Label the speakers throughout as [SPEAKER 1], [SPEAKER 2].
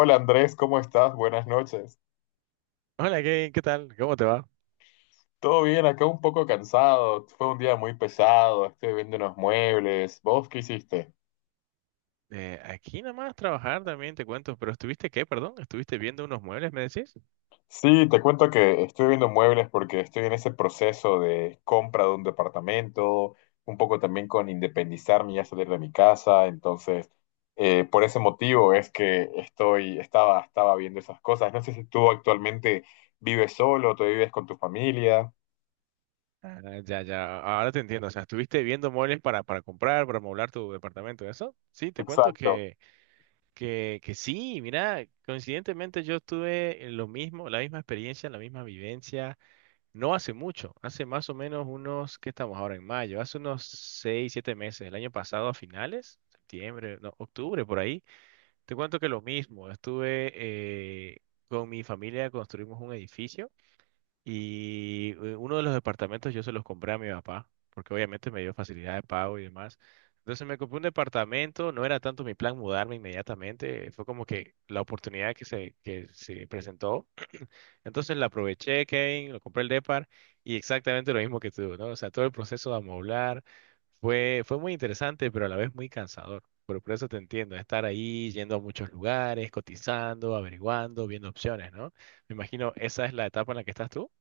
[SPEAKER 1] Hola Andrés, ¿cómo estás? Buenas noches.
[SPEAKER 2] Hola Kevin, ¿qué tal? ¿Cómo te va?
[SPEAKER 1] Todo bien, acá un poco cansado. Fue un día muy pesado. Estoy viendo unos muebles. ¿Vos qué hiciste?
[SPEAKER 2] Aquí nomás trabajar también te cuento, pero ¿estuviste qué, perdón? ¿Estuviste viendo unos muebles, me decís?
[SPEAKER 1] Sí, te cuento que estoy viendo muebles porque estoy en ese proceso de compra de un departamento, un poco también con independizarme y ya salir de mi casa. Entonces, por ese motivo es que estaba viendo esas cosas. No sé si tú actualmente vives solo, tú vives con tu familia.
[SPEAKER 2] Ah, ya, ya, ahora te entiendo, o sea, ¿estuviste viendo muebles para comprar, para amoblar tu departamento, eso? Sí, te cuento
[SPEAKER 1] Exacto.
[SPEAKER 2] que, que sí, mira, coincidentemente yo tuve lo mismo, la misma experiencia, la misma vivencia, no hace mucho, hace más o menos unos, ¿qué estamos ahora en mayo? Hace unos seis, siete meses, el año pasado a finales, septiembre, no, octubre, por ahí. Te cuento que lo mismo, estuve con mi familia, construimos un edificio y uno de los departamentos yo se los compré a mi papá, porque obviamente me dio facilidad de pago y demás. Entonces me compré un departamento, no era tanto mi plan mudarme inmediatamente, fue como que la oportunidad que se presentó. Entonces la aproveché, Kevin, lo compré el Depar y exactamente lo mismo que tú, ¿no? O sea, todo el proceso de amoblar fue muy interesante, pero a la vez muy cansador. Por eso te entiendo, estar ahí, yendo a muchos lugares, cotizando, averiguando, viendo opciones, ¿no? Me imagino esa es la etapa en la que estás tú.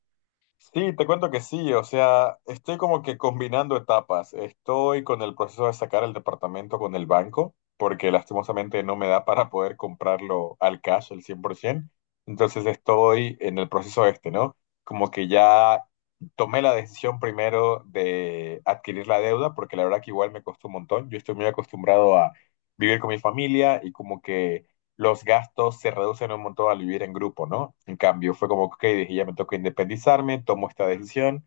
[SPEAKER 1] Sí, te cuento que sí, o sea, estoy como que combinando etapas. Estoy con el proceso de sacar el departamento con el banco, porque lastimosamente no me da para poder comprarlo al cash al 100%. Entonces estoy en el proceso este, ¿no? Como que ya tomé la decisión primero de adquirir la deuda, porque la verdad que igual me costó un montón. Yo estoy muy acostumbrado a vivir con mi familia y como que los gastos se reducen un montón al vivir en grupo, ¿no? En cambio, fue como, ok, dije, ya me toca independizarme, tomo esta decisión,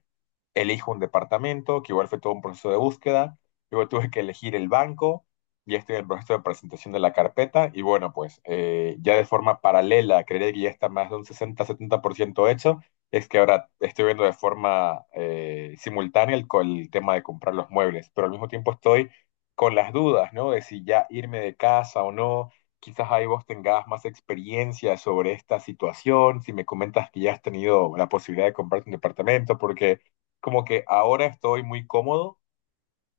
[SPEAKER 1] elijo un departamento, que igual fue todo un proceso de búsqueda, luego tuve que elegir el banco, ya estoy en el proceso de presentación de la carpeta y bueno, pues ya de forma paralela, creería que ya está más de un 60-70% hecho, es que ahora estoy viendo de forma simultánea el tema de comprar los muebles, pero al mismo tiempo estoy con las dudas, ¿no? De si ya irme de casa o no. Quizás ahí vos tengas más experiencia sobre esta situación, si me comentas que ya has tenido la posibilidad de comprarte un departamento, porque como que ahora estoy muy cómodo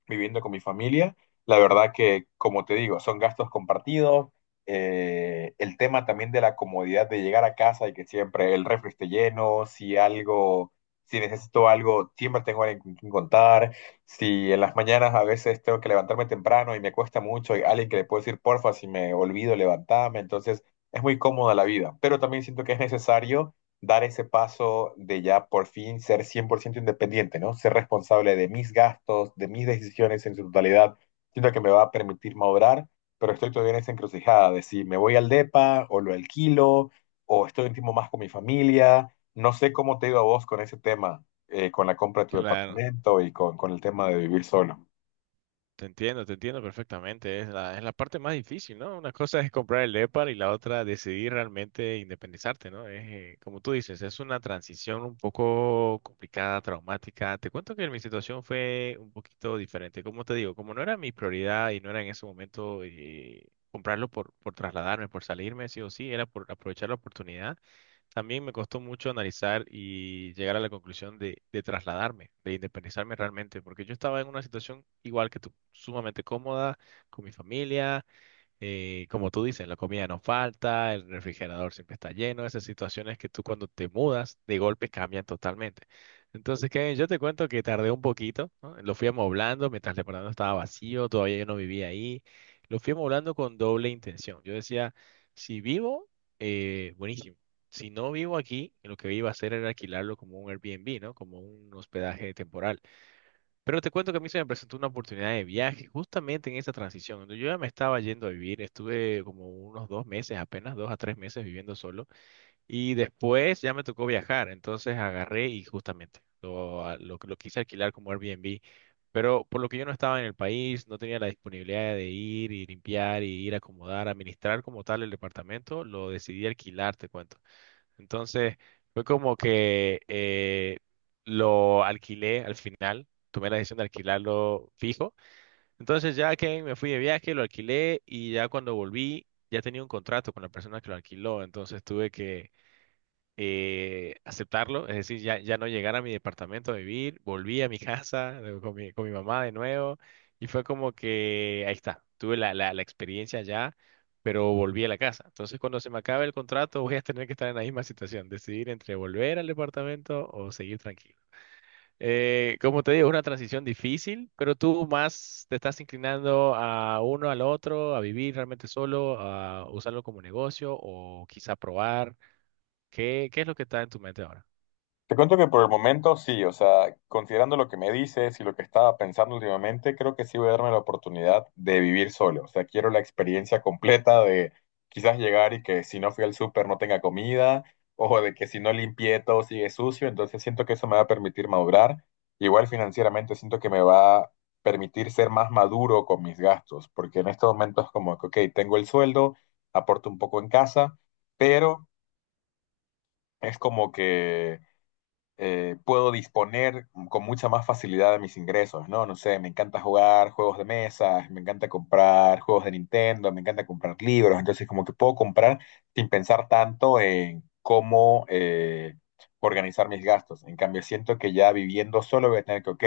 [SPEAKER 1] viviendo con mi familia. La verdad que, como te digo, son gastos compartidos. El tema también de la comodidad de llegar a casa y que siempre el refri esté lleno, si necesito algo, siempre tengo alguien con quien contar. Si en las mañanas a veces tengo que levantarme temprano y me cuesta mucho, hay alguien que le puedo decir, porfa, si me olvido, levantarme. Entonces, es muy cómoda la vida, pero también siento que es necesario dar ese paso de ya por fin ser 100% independiente, ¿no? Ser responsable de mis gastos, de mis decisiones en su totalidad. Siento que me va a permitir madurar, pero estoy todavía en esa encrucijada de si me voy al DEPA o lo alquilo o estoy un tiempo más con mi familia. No sé cómo te ha ido a vos con ese tema, con la compra de tu
[SPEAKER 2] Claro.
[SPEAKER 1] departamento y con el tema de vivir solo.
[SPEAKER 2] Te entiendo perfectamente. Es la parte más difícil, ¿no? Una cosa es comprar el EPAR y la otra decidir realmente independizarte, ¿no? Como tú dices, es una transición un poco complicada, traumática. Te cuento que mi situación fue un poquito diferente. Como te digo, como no era mi prioridad y no era en ese momento comprarlo por trasladarme, por salirme, sí o sí, era por aprovechar la oportunidad. También me costó mucho analizar y llegar a la conclusión de trasladarme, de independizarme realmente, porque yo estaba en una situación igual que tú, sumamente cómoda, con mi familia, como tú dices, la comida no falta, el refrigerador siempre está lleno, esas situaciones que tú cuando te mudas de golpe cambian totalmente. Entonces, Kevin, yo te cuento que tardé un poquito, ¿no? Lo fui amoblando mientras el departamento estaba vacío, todavía yo no vivía ahí. Lo fui amoblando con doble intención. Yo decía, si vivo, buenísimo. Si no vivo aquí, lo que iba a hacer era alquilarlo como un Airbnb, ¿no? Como un hospedaje temporal. Pero te cuento que a mí se me presentó una oportunidad de viaje justamente en esa transición. Cuando yo ya me estaba yendo a vivir, estuve como unos dos meses, apenas dos a tres meses viviendo solo y después ya me tocó viajar, entonces agarré y justamente lo quise alquilar como Airbnb, pero por lo que yo no estaba en el país, no tenía la disponibilidad de ir y limpiar y ir a acomodar, administrar como tal el departamento, lo decidí alquilar, te cuento. Entonces, fue como que lo alquilé al final, tomé la decisión de alquilarlo fijo. Entonces, ya que me fui de viaje, lo alquilé y ya cuando volví, ya tenía un contrato con la persona que lo alquiló. Entonces, tuve que aceptarlo, es decir, ya, ya no llegar a mi departamento a vivir, volví a mi casa con mi mamá de nuevo y fue como que ahí está, tuve la experiencia ya, pero volví a la casa. Entonces, cuando se me acabe el contrato, voy a tener que estar en la misma situación, decidir entre volver al departamento o seguir tranquilo. Como te digo, es una transición difícil, pero tú más te estás inclinando a uno al otro, a vivir realmente solo, a usarlo como negocio o quizá probar. ¿Qué es lo que está en tu mente ahora?
[SPEAKER 1] Te cuento que por el momento sí, o sea, considerando lo que me dices y lo que estaba pensando últimamente, creo que sí voy a darme la oportunidad de vivir solo. O sea, quiero la experiencia completa de quizás llegar y que si no fui al súper no tenga comida, o de que si no limpié todo sigue sucio. Entonces siento que eso me va a permitir madurar. Igual financieramente siento que me va a permitir ser más maduro con mis gastos, porque en estos momentos es como que, ok, tengo el sueldo, aporto un poco en casa, pero es como que puedo disponer con mucha más facilidad de mis ingresos, ¿no? No sé, me encanta jugar juegos de mesa, me encanta comprar juegos de Nintendo, me encanta comprar libros, entonces como que puedo comprar sin pensar tanto en cómo organizar mis gastos. En cambio, siento que ya viviendo solo voy a tener que, ok,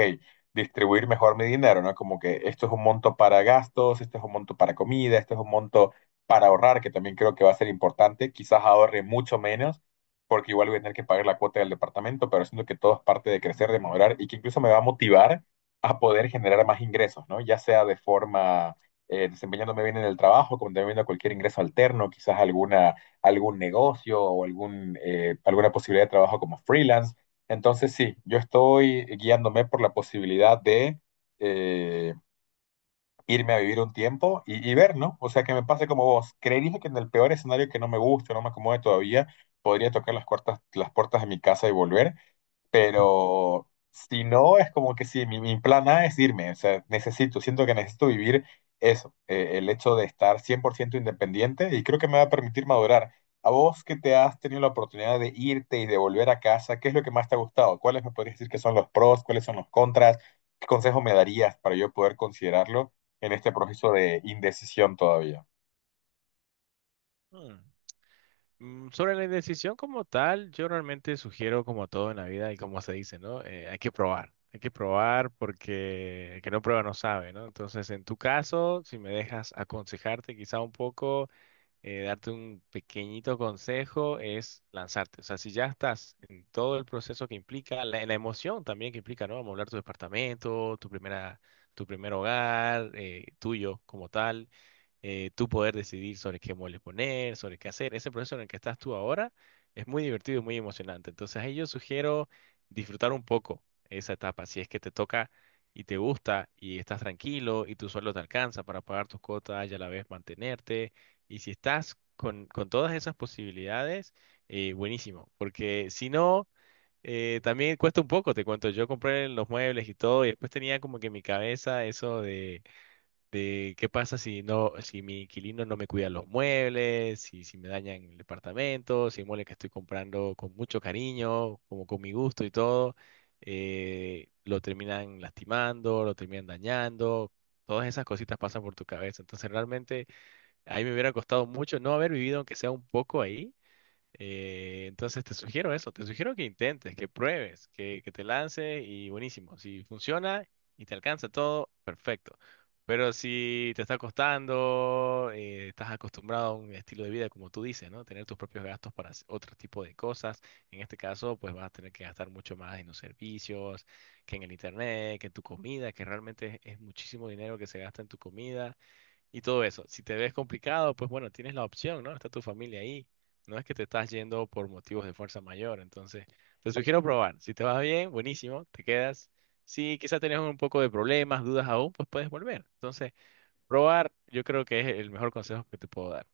[SPEAKER 1] distribuir mejor mi dinero, ¿no? Como que esto es un monto para gastos, esto es un monto para comida, esto es un monto para ahorrar, que también creo que va a ser importante, quizás ahorre mucho menos porque igual voy a tener que pagar la cuota del departamento, pero siento que todo es parte de crecer, de madurar y que incluso me va a motivar a poder generar más ingresos, ¿no? Ya sea de forma desempeñándome bien en el trabajo, como también viendo cualquier ingreso alterno, quizás algún negocio o alguna posibilidad de trabajo como freelance. Entonces, sí, yo estoy guiándome por la posibilidad de... eh, irme a vivir un tiempo y, ver, ¿no? O sea, que me pase como vos. Creería que en el peor escenario que no me guste, no me acomode todavía, podría tocar las puertas de mi casa y volver, pero si no, es como que sí, mi plan A es irme, o sea, necesito, siento que necesito vivir eso, el hecho de estar 100% independiente y creo que me va a permitir madurar. A vos que te has tenido la oportunidad de irte y de volver a casa, ¿qué es lo que más te ha gustado? ¿Cuáles me podrías decir que son los pros? ¿Cuáles son los contras? ¿Qué consejo me darías para yo poder considerarlo en este proceso de indecisión todavía?
[SPEAKER 2] Hmm. Sobre la indecisión como tal, yo realmente sugiero como todo en la vida y como se dice, ¿no? Hay que probar, hay que probar porque el que no prueba no sabe, ¿no? Entonces, en tu caso, si me dejas aconsejarte quizá un poco, darte un pequeñito consejo, es lanzarte. O sea, si ya estás en todo el proceso que implica, la emoción también que implica, ¿no? Amoblar tu departamento, tu primer hogar, tuyo como tal, tú poder decidir sobre qué muebles poner, sobre qué hacer. Ese proceso en el que estás tú ahora es muy divertido y muy emocionante. Entonces, ahí yo sugiero disfrutar un poco esa etapa. Si es que te toca y te gusta y estás tranquilo y tu sueldo te alcanza para pagar tus cuotas y a la vez mantenerte. Y si estás con todas esas posibilidades, buenísimo. Porque si no, también cuesta un poco, te cuento, yo compré los muebles y todo y después tenía como que en mi cabeza eso de qué pasa si no, si mi inquilino no me cuida los muebles, si me dañan el departamento, si hay muebles que estoy comprando con mucho cariño, como con mi gusto y todo, lo terminan lastimando, lo terminan dañando. Todas esas cositas pasan por tu cabeza. Entonces, realmente, a mí me hubiera costado mucho no haber vivido, aunque sea un poco ahí, entonces te sugiero eso, te sugiero que intentes, que pruebes, que te lance y buenísimo. Si funciona y te alcanza todo, perfecto. Pero si te está costando, estás acostumbrado a un estilo de vida, como tú dices, ¿no? Tener tus propios gastos para hacer otro tipo de cosas. En este caso, pues vas a tener que gastar mucho más en los servicios, que en el internet, que en tu comida, que realmente es muchísimo dinero que se gasta en tu comida y todo eso. Si te ves complicado, pues bueno, tienes la opción, ¿no? Está tu familia ahí. No es que te estás yendo por motivos de fuerza mayor. Entonces, te sugiero probar. Si te va bien, buenísimo, te quedas. Si quizás tenés un poco de problemas, dudas aún, pues puedes volver. Entonces, probar yo creo que es el mejor consejo que te puedo dar.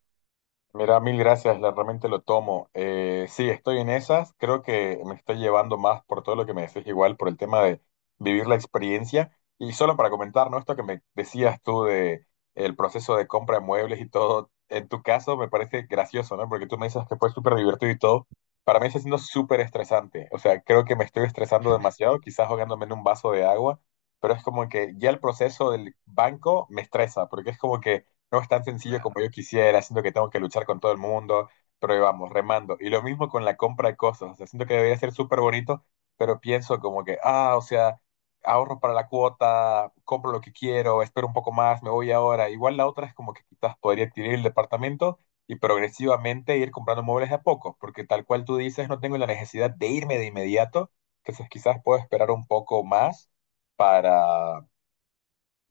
[SPEAKER 1] Mira, mil gracias, realmente lo tomo. Sí, estoy en esas, creo que me estoy llevando más por todo lo que me decís igual, por el tema de vivir la experiencia. Y solo para comentar, ¿no? Esto que me decías tú de el proceso de compra de muebles y todo, en tu caso me parece gracioso, ¿no? Porque tú me dices que fue súper divertido y todo. Para mí está siendo súper estresante, o sea, creo que me estoy estresando demasiado, quizás ahogándome en un vaso de agua, pero es como que ya el proceso del banco me estresa, porque es como que no es tan sencillo como
[SPEAKER 2] Claro.
[SPEAKER 1] yo quisiera, siento que tengo que luchar con todo el mundo, pero ahí vamos, remando. Y lo mismo con la compra de cosas, o sea, siento que debería ser súper bonito, pero pienso como que, ah, o sea, ahorro para la cuota, compro lo que quiero, espero un poco más, me voy ahora. Igual la otra es como que quizás podría adquirir el departamento y progresivamente ir comprando muebles de a poco, porque tal cual tú dices, no tengo la necesidad de irme de inmediato, entonces quizás puedo esperar un poco más para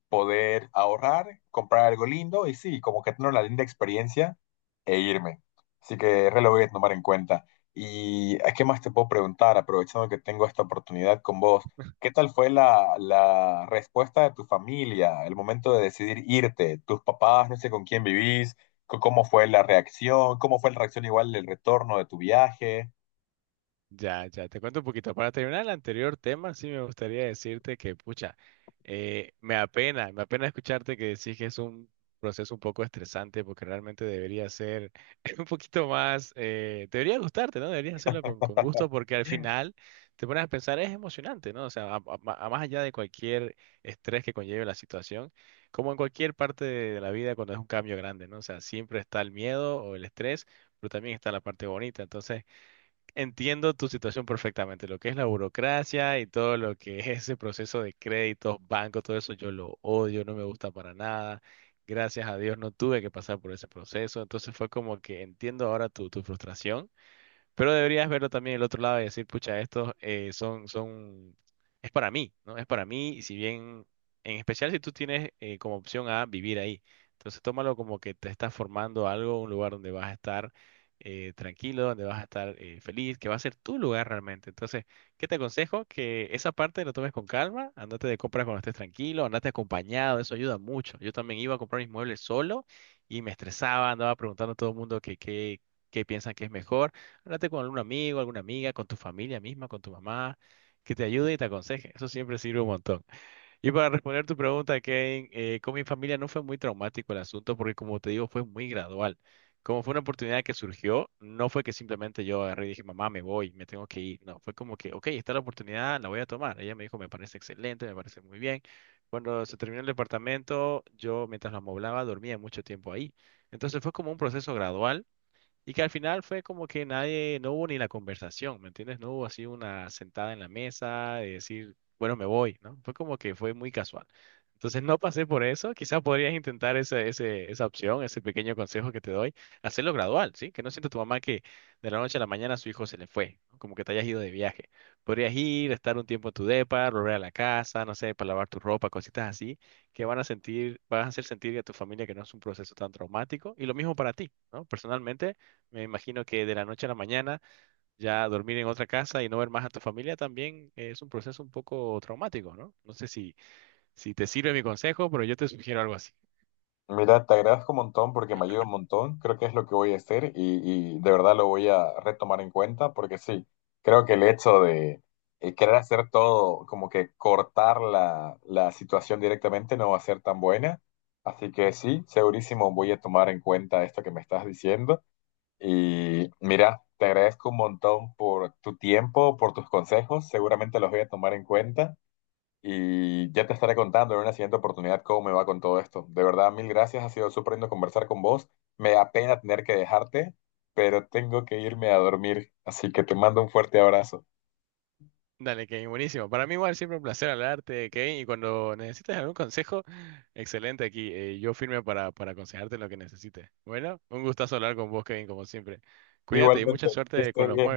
[SPEAKER 1] poder ahorrar, comprar algo lindo y sí, como que tener una linda experiencia e irme. Así que re lo voy a tomar en cuenta. ¿Y a qué más te puedo preguntar, aprovechando que tengo esta oportunidad con vos? ¿Qué tal fue la respuesta de tu familia, el momento de decidir irte? ¿Tus papás, no sé con quién vivís? ¿Cómo fue la reacción? ¿Cómo fue la reacción igual del retorno de tu viaje?
[SPEAKER 2] Ya, ya, te cuento un poquito. Para terminar el anterior tema, sí me gustaría decirte que, pucha, me apena escucharte que decís que es un proceso un poco estresante porque realmente debería ser un poquito más, debería gustarte, ¿no? Deberías hacerlo con gusto porque al final te pones a pensar, es emocionante, ¿no? O sea, a más allá de cualquier estrés que conlleve la situación, como en cualquier parte de la vida cuando es un cambio grande, ¿no? O sea, siempre está el miedo o el estrés, pero también está la parte bonita. Entonces, entiendo tu situación perfectamente, lo que es la burocracia y todo lo que es ese proceso de créditos, bancos, todo eso yo lo odio, no me gusta para nada. Gracias a Dios no tuve que pasar por ese proceso, entonces fue como que entiendo ahora tu frustración. Pero deberías verlo también el otro lado y decir, pucha, es para mí, ¿no? Es para mí, y si bien, en especial si tú tienes como opción a vivir ahí. Entonces tómalo como que te estás formando algo, un lugar donde vas a estar tranquilo, donde vas a estar feliz, que va a ser tu lugar realmente. Entonces, ¿qué te aconsejo? Que esa parte lo tomes con calma, andate de compras cuando estés tranquilo, andate acompañado, eso ayuda mucho. Yo también iba a comprar mis muebles solo y me estresaba, andaba preguntando a todo el mundo que qué, qué piensan que es mejor. Háblate con algún amigo, alguna amiga, con tu familia misma, con tu mamá, que te ayude y te aconseje. Eso siempre sirve un montón. Y para responder tu pregunta, Kevin, con mi familia no fue muy traumático el asunto porque, como te digo, fue muy gradual. Como fue una oportunidad que surgió, no fue que simplemente yo agarré y dije, mamá, me voy, me tengo que ir. No, fue como que, ok, está la oportunidad, la voy a tomar. Ella me dijo, me parece excelente, me parece muy bien. Cuando se terminó el departamento, yo mientras lo amoblaba, dormía mucho tiempo ahí. Entonces fue como un proceso gradual y que al final fue como que nadie, no hubo ni la conversación, ¿me entiendes? No hubo así una sentada en la mesa de decir, bueno, me voy, ¿no? Fue como que fue muy casual. Entonces no pasé por eso. Quizás podrías intentar esa opción, ese pequeño consejo que te doy, hacerlo gradual, ¿sí? Que no sienta tu mamá que de la noche a la mañana su hijo se le fue, ¿no? Como que te hayas ido de viaje. Podrías ir, estar un tiempo en tu depa, volver a la casa, no sé, para lavar tu ropa, cositas así, que van a sentir, van a hacer sentir a tu familia que no es un proceso tan traumático. Y lo mismo para ti, ¿no? Personalmente. Me imagino que de la noche a la mañana ya dormir en otra casa y no ver más a tu familia también es un proceso un poco traumático, ¿no? No sé si te sirve mi consejo, pero yo te sugiero algo así.
[SPEAKER 1] Mira, te agradezco un montón porque me ayuda un montón. Creo que es lo que voy a hacer y, de verdad lo voy a retomar en cuenta porque sí, creo que el hecho de querer hacer todo, como que cortar la situación directamente no va a ser tan buena. Así que sí, segurísimo voy a tomar en cuenta esto que me estás diciendo. Y mira, te agradezco un montón por tu tiempo, por tus consejos. Seguramente los voy a tomar en cuenta. Y ya te estaré contando en una siguiente oportunidad cómo me va con todo esto. De verdad, mil gracias. Ha sido súper lindo conversar con vos. Me da pena tener que dejarte, pero tengo que irme a dormir. Así que te mando un fuerte abrazo.
[SPEAKER 2] Dale, Kevin, buenísimo. Para mí igual siempre un placer hablarte, Kevin, y cuando necesites algún consejo, excelente aquí. Yo firme para aconsejarte en lo que necesites. Bueno, un gustazo hablar con vos, Kevin, como siempre. Cuídate y mucha
[SPEAKER 1] Igualmente, que
[SPEAKER 2] suerte con
[SPEAKER 1] estén
[SPEAKER 2] los
[SPEAKER 1] bien.